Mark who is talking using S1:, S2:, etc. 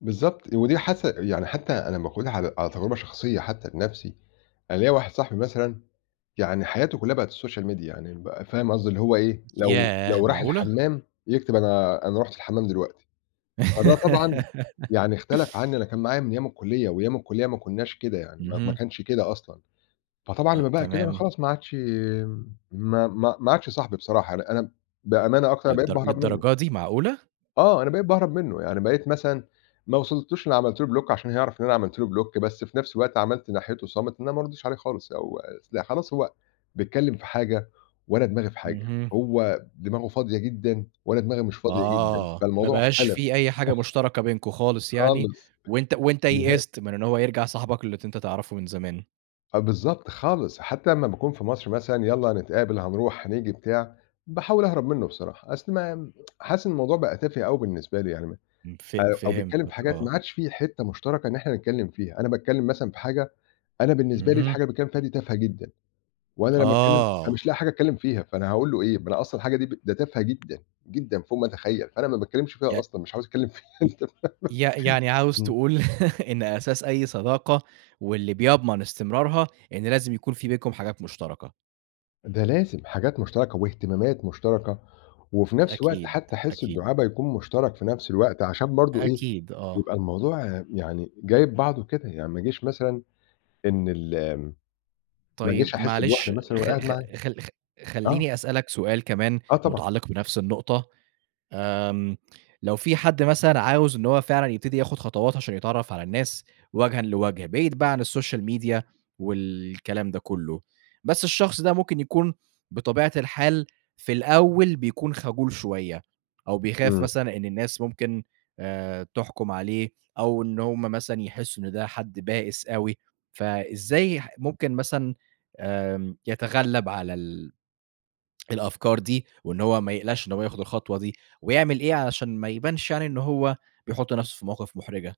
S1: بالضبط، ودي حس يعني حتّى أنا باخُدها على على تجربة شخصية حتّى لنَفْسي. أنا ليّا واحد صاحبي مثلًا يعني حياته كُلّها بقت الSocial Media يعني ب فاهم قصدي اللي هو إيه، لو
S2: ياه،
S1: لو راح
S2: معقولة؟!
S1: الحمّام، يكتب أنا أنا رُحت الحمام دلوقتي، فده طبعًا يعني اختلف عنّي أنا كان معايا من أيام الكُلّية وأيام الكُلّية ما كُنّاش كده يعني ما ما
S2: اهم.
S1: كانش كده أصلًا، فطبعًا
S2: أ
S1: لمّا بقى كده أنا
S2: تمام.
S1: خلاص ما عادش يم ما ما ما عادش صاحبي بصراحة، أنا أنا م بأمانة أكتر أنا بقيت
S2: للدر
S1: باهرب منُّه.
S2: للدرجة دي، معقولة؟!
S1: آه، أنا بقيت باهرب منُّه. يعني بقيت مثلًا ما وصلتوش إنّي عملت له Block عشان هيعرف إن أنا عملت له Block، بس في نَفْس الوقت عملت ناحيته صامت إن أنا ما أردّش عليه خالص أو أص لأ، خلاص هو بيتكلِّم في حاجة وأنا دماغي في حاجة،
S2: اهم.
S1: هو دماغه فاضية جدًا وأنا دماغي مش فاضية جدًا،
S2: آه، ما
S1: فالموضوع
S2: بقاش
S1: اختلف.
S2: في أي حاجة مشتركة بينكم خالص يعني
S1: خالص.
S2: وأنت وأنت
S1: نهائي.
S2: يئست من إن هو يرجع صاحبك اللي ت أنت تعرفه من زمان.
S1: آه بالضبط، خالص. حتى أمّا باكون في مصر مثلًا، يالّا هنتقابل، هنروح، هنيجي بتاع، باحاول أهرب منُّه بصراحة، أصل ما حاسِس إن الموضوع بقى تافِه أوي بالنسبة لي يعني ما
S2: إمم، ف
S1: أ أو بيتكلِّم في
S2: فهمتك
S1: حاجات
S2: آه.
S1: ما عادش في حتّة مشتركة إن إحنا نتكلِّم فيها. أنا باتكلِّم مثلًا في حاجة، أنا بالنسبة لي
S2: اهم.
S1: الحاجة اللي بيتكلِّم فيها دي تافهة جدًا وأنا لمّا أتكلِّم
S2: آه.
S1: فمش لاقي حاجة أتكلِّم فيها، فأنا هاقول له إيه؟ ما أنا أصلًا الحاجة دي ب ده تافهة جدًا، جدًا فوق ما أتخيّل، فأنا ما باتكلِّمش
S2: ي
S1: فيها أصلًا، مش عاوز أتكلِّم فيها
S2: ي
S1: أنت فاهم،
S2: ي يعني عاوز
S1: إمم.
S2: تقول إن أساس أي صداقة واللي بيضمن استمرارها، إن لازم يكون في بينكم حاجات مُشترَكة.
S1: ده لازم حاجات مُشترَكة واهتمامات مُشترَكة وفي نَفْس الوقت
S2: أكيد،
S1: حتّى حِس
S2: أكيد.
S1: الدُعابة يكون مُشترَك في نَفْس الوقت عشان برضه إيه،
S2: أكيد، آه.
S1: يبقى الموضوع يعني جايب بعضه كده، يعني ما ييجيش مثلًا إن ال ما أجيش
S2: طيب
S1: أحِس بوِحدة
S2: معلش
S1: مثلًا وأنا
S2: خ
S1: قاعد
S2: خ
S1: معاه.
S2: خل خ
S1: آه.
S2: خلّيني أسألك سؤال كمان
S1: آه طبعًا.
S2: مُتعلِّق بنَفْس النقطة، آمم لو في حد مثلًا عاوز إن هو فعلًا يبتدي ياخُد خطوات عشان يتعرّف على الناس وَجهًا لوَجْه بعيد بقى عن الsocial media والكلام ده كُلّه، بس الشخص ده ممكن يكون بطبيعة الحال في الأول بيكون خجول شوية أو بيخاف
S1: إمم.
S2: مثلًا إن الناس ممكن آآ تحكُم عليه أو إن هم مثلًا يحسّوا إن ده حد بائِس أوي، فإزاي ح ممكن مثلًا آمم يتغلّب على ال الأفكار دي وإن هو ما يقلقش إن هو ياخُد الخطوة دي ويعمل إيه علشان ما يبانش يعني إن هو بيحُط نَفْسه في مواقِف مُحرِجة؟